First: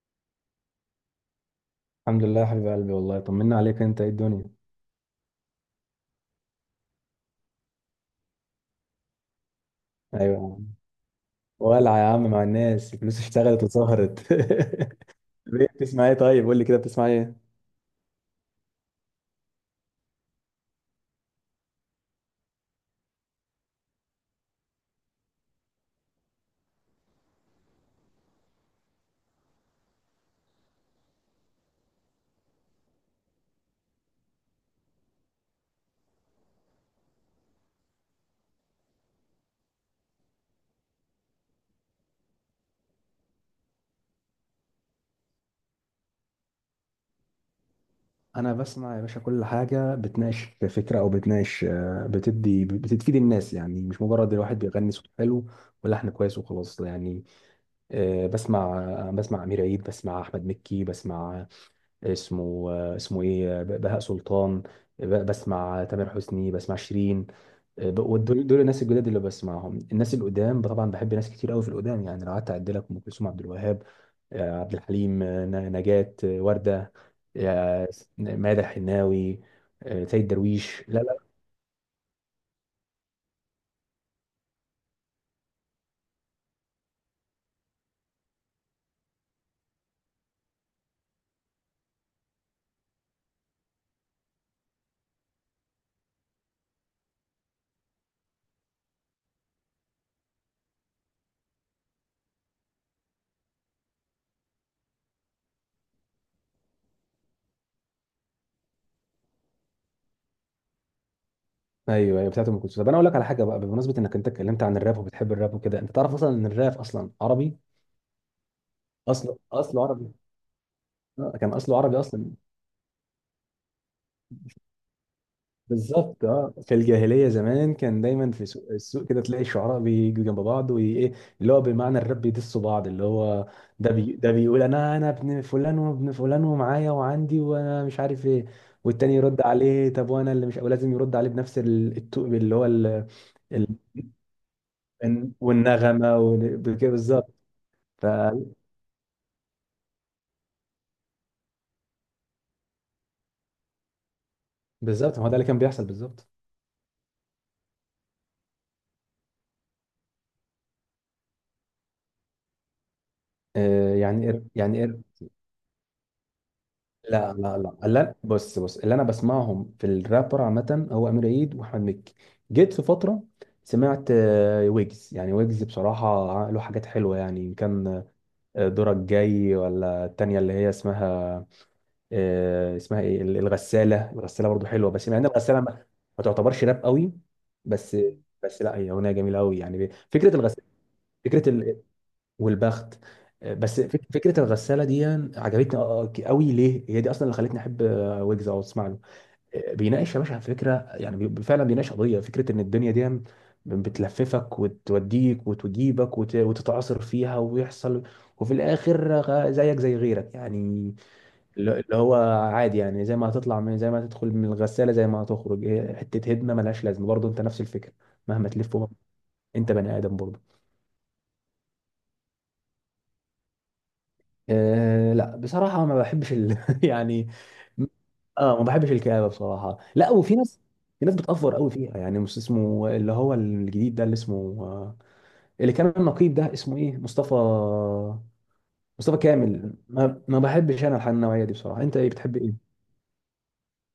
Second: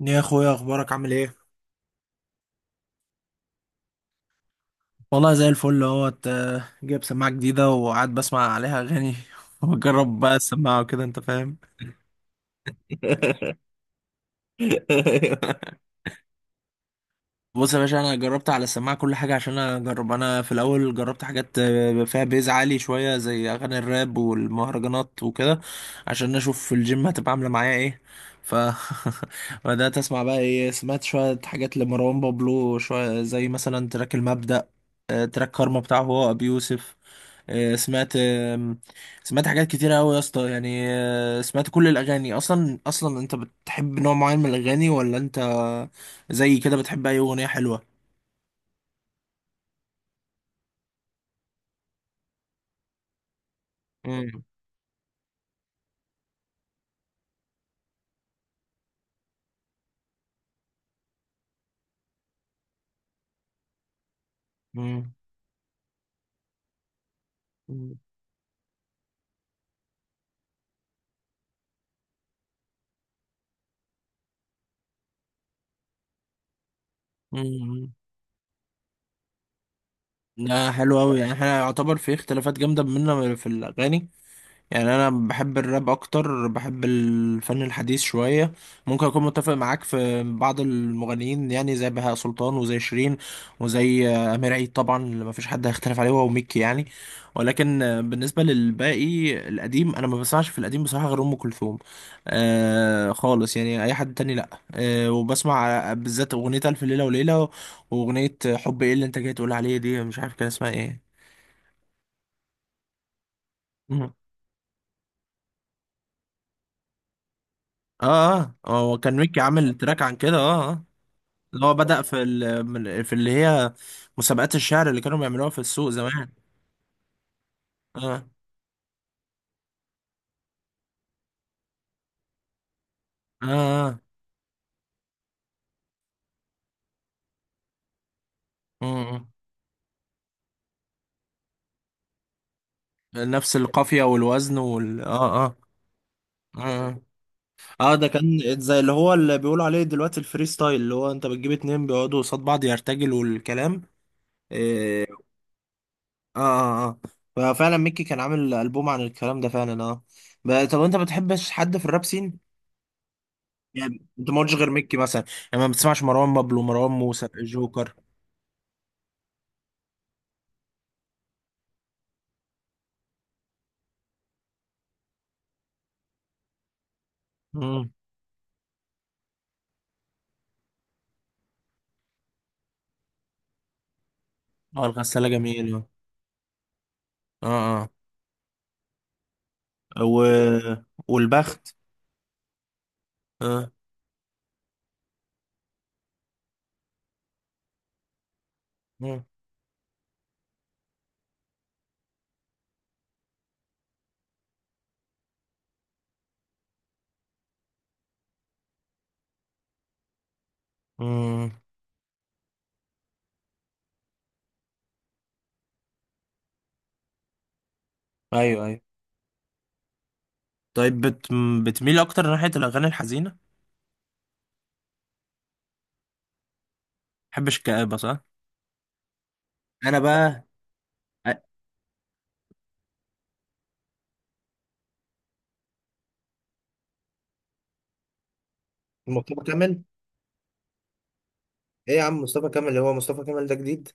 يا اخويا، اخبارك عامل ايه؟ الحمد لله يا حبيب قلبي، والله طمنا عليك. انت ايه الدنيا؟ والله زي الفل اهوت، جايب سماعه جديده وقاعد بسمع عليها اغاني وبجرب ايوه بقى يا عم. السماعه وكده، انت فاهم. ولع يا عم مع الناس، الفلوس اشتغلت وسهرت. ليه؟ بتسمع ايه؟ طيب قول لي كده، بتسمع ايه؟ بص يا باشا، انا جربت على السماعه كل حاجه عشان اجرب. انا في الاول جربت حاجات فيها بيز عالي شويه زي اغاني الراب والمهرجانات وكده، عشان اشوف في الجيم هتبقى عامله معايا ايه. ف بدات اسمع بقى ايه. سمعت شويه حاجات لمروان بابلو، شويه زي مثلا تراك المبدأ، تراك كارما بتاعه هو ابي يوسف. سمعت سمعت حاجات كتيرة أوي يا اسطى، يعني سمعت كل الأغاني. أصلا، أنت بتحب نوع معين من الأغاني، ولا أنت زي كده بتحب أي أغنية حلوة؟ انا بسمع يا باشا كل حاجه بتناقش فكره او بتناقش، بتدي، بتفيد الناس، يعني مش مجرد مم. الواحد بيغني صوت حلو ولحن كويس وخلاص يعني. آه، بسمع بسمع امير عيد، بسمع احمد مكي، بسمع اسمه اسمه ايه؟ بهاء سلطان. مم. بسمع تامر حسني، بسمع شيرين، مم. ودول الناس الجداد اللي بسمعهم. الناس القدام طبعا بحب ناس كتير قوي في القدام، يعني لو قعدت اعد لك: ام كلثوم، عبد الوهاب، عبد الحليم، نجاة، وردة، آه، مم. ماذا الحناوي، سيد لا، درويش، لا حلو لا. أوي يعني. احنا يعتبر في اختلافات جامدة بينا في الأغاني. يعني انا بحب الراب اكتر، بحب الفن الحديث شويه. ممكن اكون متفق معاك في بعض المغنيين، يعني زي بهاء سلطان وزي شيرين وزي امير عيد طبعا، اللي ما فيش حد هيختلف عليه هو وميكي يعني. ولكن بالنسبه للباقي القديم، انا ما بسمعش في القديم بصراحه غير ام كلثوم. آه، خالص يعني، اي حد تاني لا. آه، وبسمع بالذات اغنيه الف ليله وليله، واغنيه حب ايه اللي انت جاي تقول عليه دي، مش عارف كان اسمها ايه. ايوه ايوه بتاعت ام كلثوم. طب انا اقول لك على حاجه بقى، بمناسبه مم. انك انت اتكلمت عن الراب وبتحب الراب وكده، انت تعرف اصلا ان الراب اصلا عربي؟ اه اه، هو كان اصله ميكي عامل اصله تراك عربي، عن كده، اه. آه. كان اللي هو اصله عربي بدأ في اصلا. ال... من- في اللي هي مسابقات الشعر اللي كانوا بيعملوها في السوق بالظبط، زمان. اه، في الجاهليه زمان كان اه. دايما في سوق، كده تلاقي الشعراء بيجوا جنب بعض وايه، اللي هو بمعنى الرب بيدسوا بعض، اللي اه. هو ده اه. بي ده بيقول: انا ابن فلان وابن فلان، ومعايا وعندي، وانا مش عارف ايه. والتاني آه. يرد عليه: طب وانا اللي مش، ولازم يرد عليه بنفس التوق، اللي هو نفس ال... القافية والوزن وال اه اه والنغمه اه وكده، بالظبط. اه ف- ده كان زي اللي هو اللي بيقولوا عليه دلوقتي الفري ستايل، اللي هو انت بتجيب اتنين بيقعدوا قصاد بعض يرتجلوا الكلام. إيه. بالظبط، ما هو ده اللي كان بيحصل بالظبط. اه اه اه، ففعلا ميكي كان عامل ألبوم عن الكلام ده فعلا، اه. طب انت ما بتحبش حد في الراب سين؟ آه، يعني انت ما يعني قلتش غير ميكي يعني مثلا، يعني ما بتسمعش مروان بابلو مروان موسى لا لا لا جوكر؟ لا بص، اللي انا بسمعهم في الرابر عامه هو امير عيد واحمد مكي. جيت في فتره سمعت ويجز، يعني ويجز بصراحه له حاجات حلوه يعني، إن كان دورك جاي، ولا التانيه اللي هي اسمها اسمها ايه؟ الغساله. الغساله برضو اه، حلوه، بس مع ان الغسالة الغساله ما جميل، اه. ما تعتبرش راب قوي، اه. بس لا هي اغنيه جميله قوي يعني، آه. فكره الغساله، والبخت، فكره والبخت. اه. فكره الغساله دي عجبتني قوي. ليه؟ هي دي اصلا اللي خلتني احب ويجز او اسمع له. مم. بيناقش يا باشا فكره، يعني فعلا بيناقش قضيه فكره ان الدنيا دي بتلففك وتوديك وتجيبك وتتعاصر فيها ويحصل، وفي الاخر زيك زي غيرك يعني، مم. اللي هو عادي يعني، زي ما هتطلع من، زي ما هتدخل من الغساله زي ما هتخرج، هي حته هدمه ملهاش لازمه برضه، انت نفس الفكره، مهما ايوه تلف ايوه. انت بني ادم برضه. طيب بتميل اكتر ناحية الاغاني الحزينة؟ أه لا بصراحة ما بحبش يعني. محبش الكآبة، صح؟ اه ما بحبش الكآبة بصراحة انا لا. وفي بقى. ناس في ناس بتأفور قوي فيها يعني. مش اسمه، اللي هو الجديد ده، اللي اسمه آه، اللي كان النقيب، ده اسمه ايه؟ مصطفى، مصطفى مصطفى كامل. كامل؟ ما بحبش انا النوعية دي بصراحة. ايه انت يا ايه؟ عم، بتحب مصطفى ايه؟ كامل اللي هو مصطفى كامل ده جديد؟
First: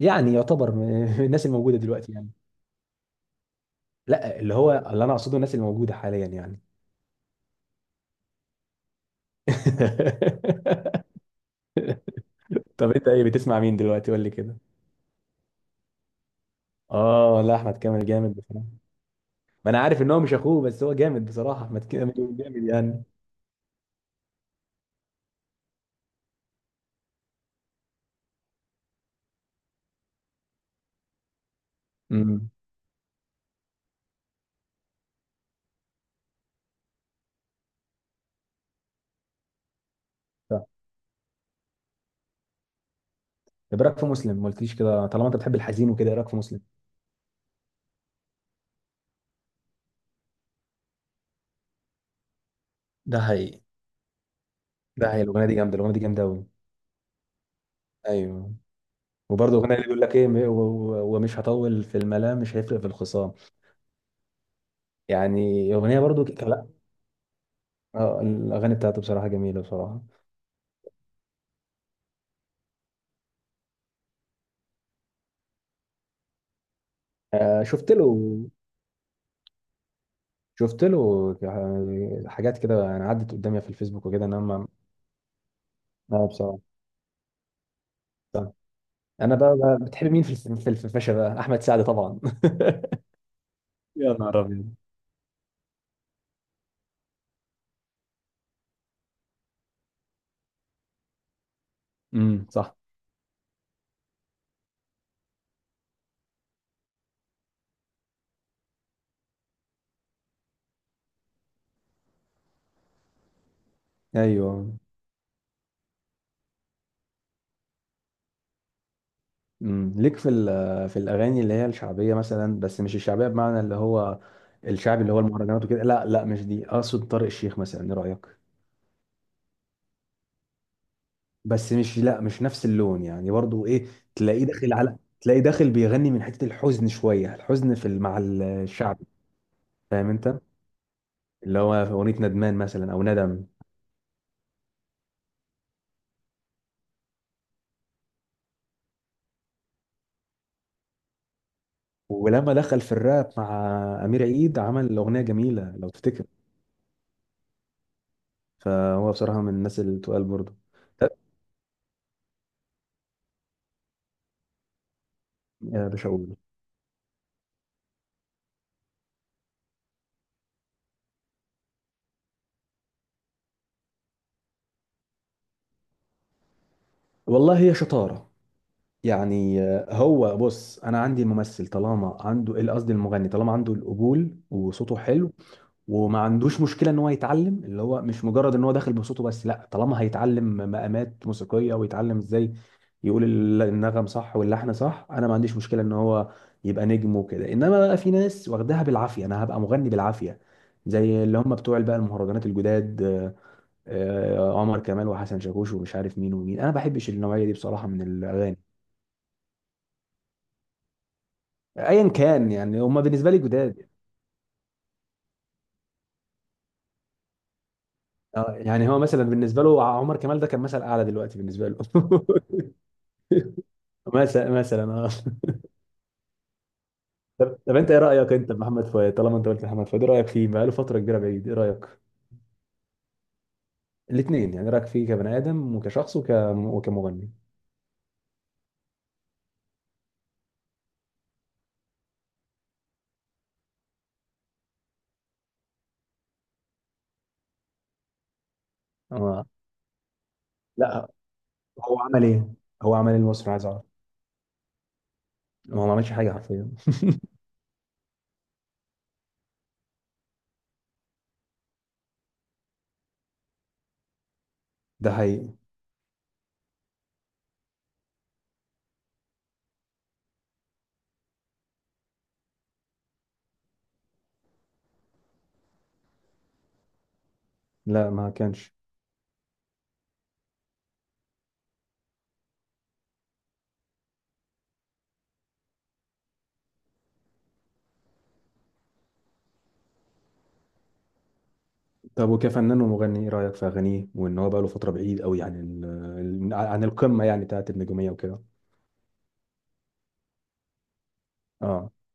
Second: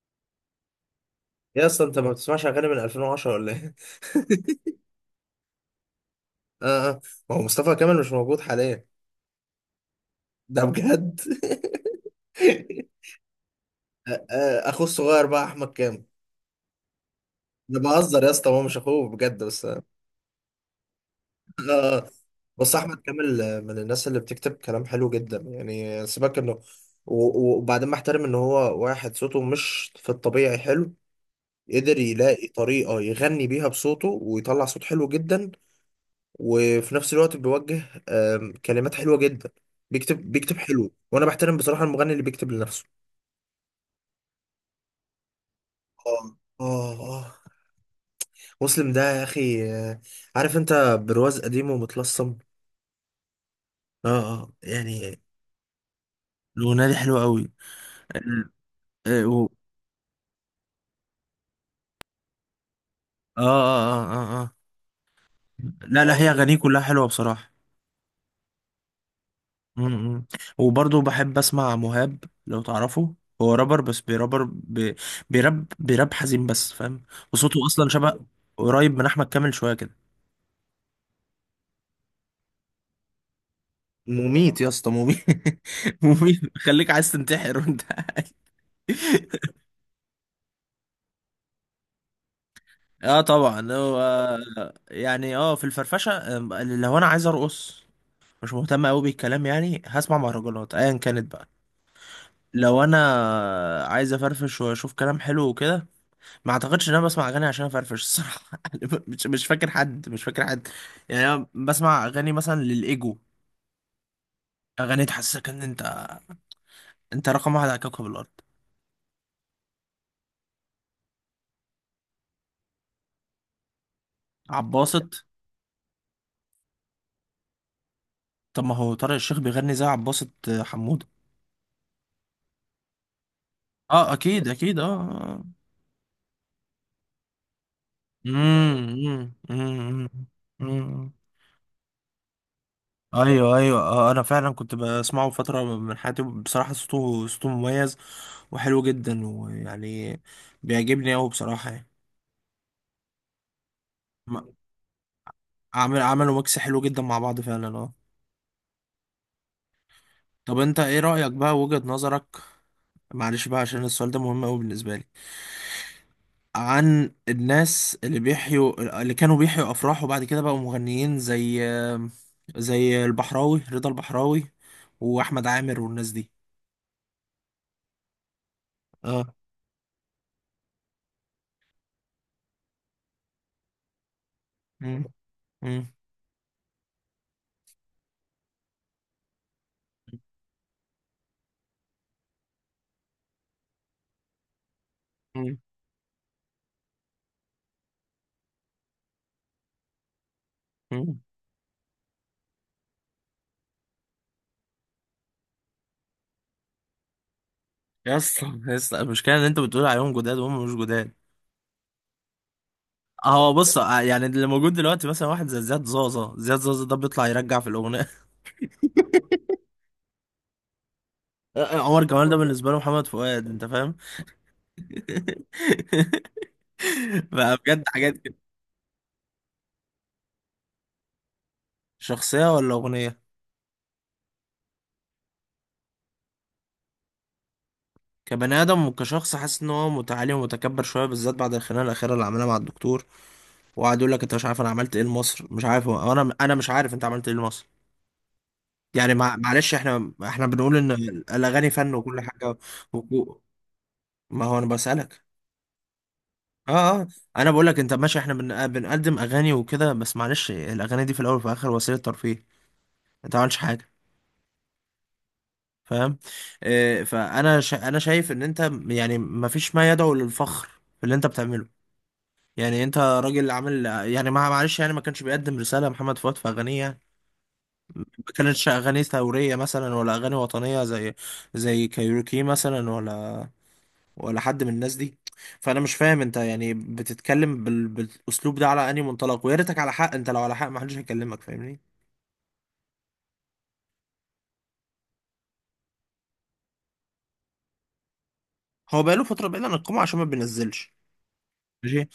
يعني يعتبر من الناس ايه، الموجودة اصلا انت ما دلوقتي يعني. بتسمعش اغاني من 2010 ولا ايه؟ لا، اللي هو اللي انا اقصده الناس الموجودة حاليا يعني. اه اه، ما هو مصطفى كامل مش موجود حاليا. ده بجد. طب انت ايه؟ بتسمع مين دلوقتي؟ قول لي كده. اخوه الصغير بقى احمد كامل. اه لا، احمد ده كامل بهزر يا جامد اسطى، هو بصراحة. مش اخوه بجد بس. ما انا عارف ان هو مش اخوه، بس هو جامد بصراحه، ما آه. ما تقول جامد بس احمد يعني. كامل من الناس اللي بتكتب كلام حلو جدا يعني، سيبك انه، وبعدين بحترم ان هو واحد صوته مش في الطبيعي حلو، قدر يلاقي امم. طريقة يغني بيها بصوته ويطلع صوت حلو جدا. وفي نفس الوقت بيوجه كلمات حلوة جدا. بيكتب طب حلو، وانا بحترم بصراحة المغني اللي بيكتب لنفسه. إيه رايك في مسلم؟ ما قلتليش كده، طالما انت بتحب الحزين وكده، ايه اه رايك في مسلم؟ اه اه، مسلم ده يا اخي، عارف انت، برواز قديم ومتلصم. ده حقيقي، اه اه يعني. هي الاغنيه دي جامده، الاغنيه دي جامده قوي. الاغنية دي حلوة ايوه. قوي. وبرضه اغنيه، اللي بيقول لك ايه: م- و- و- ومش هطول في الملام، مش هيفرق في الخصام، اه اه اه اه. آه. يعني اغنيه لا لا، برضه هي أغانيه لا. كلها حلوة بصراحة. الاغاني بتاعته بصراحه جميله بصراحه. امم. وبرضه بحب أسمع مهاب لو تعرفه. هو رابر، بس بيراب حزين بس، فاهم. آه وصوته أصلا شفت له، شبه قريب من أحمد كامل شوية كده. شفت له حاجات كده يعني، عدت قدامي في الفيسبوك وكده، انا مميت يا ما اسطى، مميت. ما مميت، بصراحه. خليك عايز تنتحر وانت قاعد. انا بتحب مين في في الفشة بقى؟ احمد سعد طبعا. اه طبعا، هو يا نهار ابيض. يعني اه، في الفرفشه، لو انا عايز ارقص، مش مهتم قوي بالكلام، يعني هسمع مهرجانات ايا كانت بقى. صح. لو انا عايز افرفش واشوف كلام حلو وكده، ما اعتقدش ان انا بسمع اغاني عشان افرفش الصراحه. يعني مش فاكر حد، مش فاكر حد. يعني انا بسمع اغاني مثلا للايجو، ايوه، اغاني تحسسك ان انت رقم واحد على كوكب الارض. امم، ليك في في الاغاني اللي هي الشعبيه مثلا، بس مش الشعبيه بمعنى اللي هو الشعبي اللي هو عباسط. المهرجانات وكده، لا مش دي اقصد، طارق الشيخ مثلا، ايه رايك؟ طب ما هو طارق الشيخ بيغني زي عباسط حمود. بس مش، لا مش نفس اللون يعني، برضو ايه، اه، اكيد اكيد، تلاقيه اه. داخل بيغني من حته الحزن شويه، الحزن في مع الشعبي، فاهم انت، امم. اللي هو في اغنيه ندمان مثلا او ندم. ايوه ايوه، انا فعلا كنت بسمعه فتره من حياتي بصراحه. صوته مميز وحلو جدا ويعني بيعجبني قوي بصراحه يعني. ولما دخل في الراب مع امير عيد، م- عمل اغنيه جميله لو تفتكر. عملوا ميكس حلو جدا مع بعض فعلا، اه. فهو بصراحه من الناس اللي تقال برضه. طب انت ايه طب رايك بقى، وجهه نظرك؟ معلش بقى، عشان السؤال ده مهم قوي بالنسبه لي. يا باشا اقول، عن الناس اللي كانوا بيحيوا افراح وبعد كده بقوا مغنيين، زي البحراوي، رضا البحراوي واحمد عامر والناس دي. والله هي شطاره، اه. يعني هو بص، انا عندي الممثل طالما عنده، قصدي المغني طالما عنده القبول وصوته مم. حلو مم. وما عندوش مشكله ان هو يتعلم، اللي هو مش مجرد ان هو داخل بصوته بس لا، طالما هيتعلم مقامات موسيقيه ويتعلم ازاي يقول النغم صح واللحن صح، انا ما عنديش مشكله ان هو يبقى نجم وكده. انما بقى في ناس واخداها بالعافيه: انا هبقى مغني بالعافيه، مم. زي اللي هم بتوع بقى المهرجانات الجداد، عمر كمال وحسن شاكوش ومش عارف مين ومين، انا ما بحبش النوعيه دي بصراحه من يا الاغاني. اسطى يا اسطى، المشكله ان انت بتقول عليهم جداد وهم مش جداد. ايا كان يعني، هم بالنسبه لي هو بص، جداد. يعني اللي موجود دلوقتي مثلا واحد زي زياد زازا. زياد زازا ده بيطلع يرجع في الاغنيه. يعني هو مثلا بالنسبه له عمر كمال ده كان مثل اعلى دلوقتي بالنسبه له. عمر كمال ده بالنسبه له محمد فؤاد، انت فاهم. مثلا اه. بقى طب بجد انت ايه حاجات رايك كده. انت بمحمد فؤاد؟ طالما انت قلت محمد فؤاد، ايه رايك فيه؟ بقاله فتره كبيره بعيد، ايه رايك؟ شخصيه ولا اغنيه؟ الاثنين يعني، إيه رايك فيه كبني ادم وكشخص وكمغني؟ كبني ادم وكشخص حاسس ان هو متعالي ومتكبر شويه، بالذات بعد الخناقه الاخيره اللي عملها مع الدكتور، وقعد يقول لك انت مش عارف انا عملت ايه لمصر، مش عارف. انا مش عارف انت عملت ايه لمصر. يعني مع- اه معلش احنا بنقول ان لا. الاغاني فن هو وكل عمل ايه؟ حاجه، هو عمل ايه لمصر؟ عايز اعرف. ما هو انا بسألك. هو ما عملش حاجه حرفيا. اه اه. انا بقول لك انت ماشي، احنا بنقدم اغاني وكده، بس معلش الاغاني دي في الاول وفي الاخر وسيله ترفيه. انت ما عملتش حاجه، ده حقيقي. فاهم. آه، فانا انا شايف ان انت يعني ما فيش ما يدعو للفخر في اللي انت بتعمله. يعني انت راجل عامل يعني، ما معلش يعني، ما كانش بيقدم رساله محمد فؤاد في اغانيه يعني، ما لا ما كانتش كانش. اغاني ثوريه مثلا ولا اغاني وطنيه زي كايروكي مثلا، ولا حد من الناس دي. فانا مش فاهم انت يعني بتتكلم بالاسلوب ده على انهي منطلق، ويا ريتك على حق، انت لو على حق ما حدش هيكلمك، فاهمني. طب وكفنان ومغني ايه رايك في اغانيه، وان هو بقاله فتره بعيد قوي عن عن القمه يعني بتاعت النجوميه وكده؟ هو بقاله فتره بعيد عن القمه عشان ما بينزلش، اه، ماشي.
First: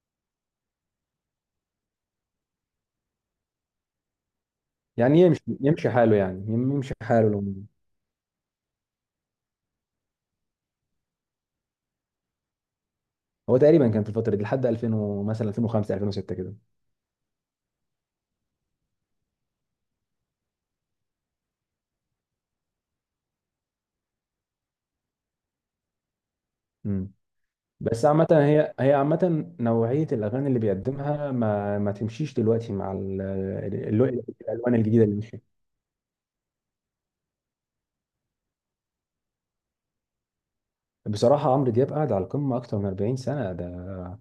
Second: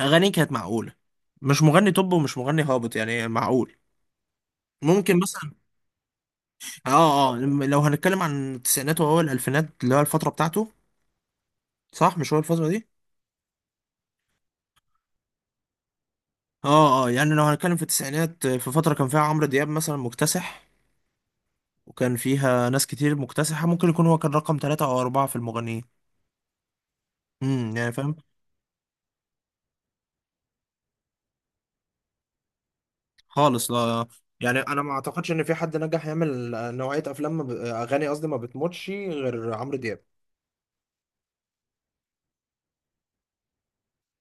اغانيه كانت معقوله، مش مغني توب ومش مغني هابط، يعني معقول، يعني ممكن يمشي مثلا. يمشي حاله، يعني يمشي حاله اه اه، لو. لو هنتكلم عن التسعينات واول الالفينات، اللي هو الفتره بتاعته. صح، مش هو الفتره دي؟ هو تقريبا كان في الفتره دي لحد 2000 مثلا 2005، 2006 كده. اه اه، يعني لو هنتكلم في التسعينات، في فتره كان فيها عمرو دياب مثلا مكتسح، وكان فيها ناس كتير مكتسحة، ممكن يكون هو كان رقم ثلاثة أو أربعة في المغنيين. مم. امم، يعني بس فاهم. عامة، هي عامة نوعية الأغاني اللي بيقدمها ما تمشيش دلوقتي مع خالص لا. ال- يعني الألوان انا ما الجديدة اللي اعتقدش ان مشيت. في حد نجح يعمل نوعية افلام، ما ب... اغاني قصدي، ما بتموتش غير عمرو دياب. بصراحة عمرو دياب قاعد على القمة أكتر من 40 سنة، ده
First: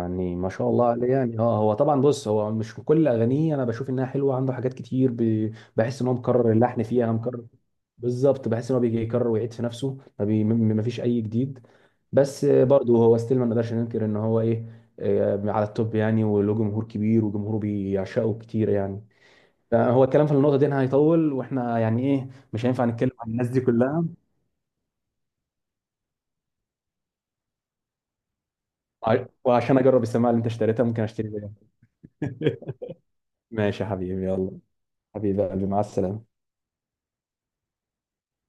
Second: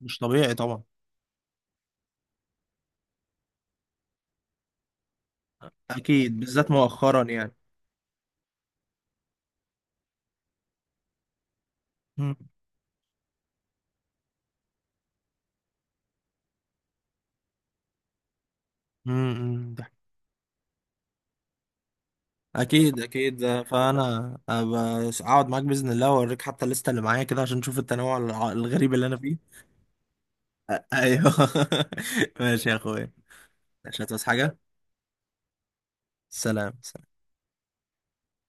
مش ما طبيعي شاء طبعا، الله عليه يعني. اه هو طبعا، بص هو مش كل أغانيه أنا بشوف إنها حلوة، عنده حاجات كتير بحس إن هو اكيد مكرر بالذات اللحن فيها، مؤخرا مكرر. يعني. بالظبط، بحس إن هو بيجي يكرر ويعيد في نفسه، ما, بي... ما ما فيش أي جديد. مم. بس برضه هو ستيل ما نقدرش ننكر إن هو إيه، على التوب يعني، وله جمهور كبير وجمهوره بيعشقه كتير يعني. مم. مم. ده هو الكلام في النقطة دي هيطول، واحنا يعني ايه، مش هينفع اكيد نتكلم عن الناس دي اكيد. كلها. فانا أبقى اقعد معاك باذن الله واوريك حتى الليسته اللي معايا كده، عشان تشوف التنوع الغريب اللي انا فيه. وعشان اجرب السماعه اللي انت اشتريتها ممكن ايوه. اشتري بيها. ماشي يا اخويا، ماشي يا مش هتعوز حبيبي، حاجه. يلا حبيبي قلبي، مع السلامه. سلام.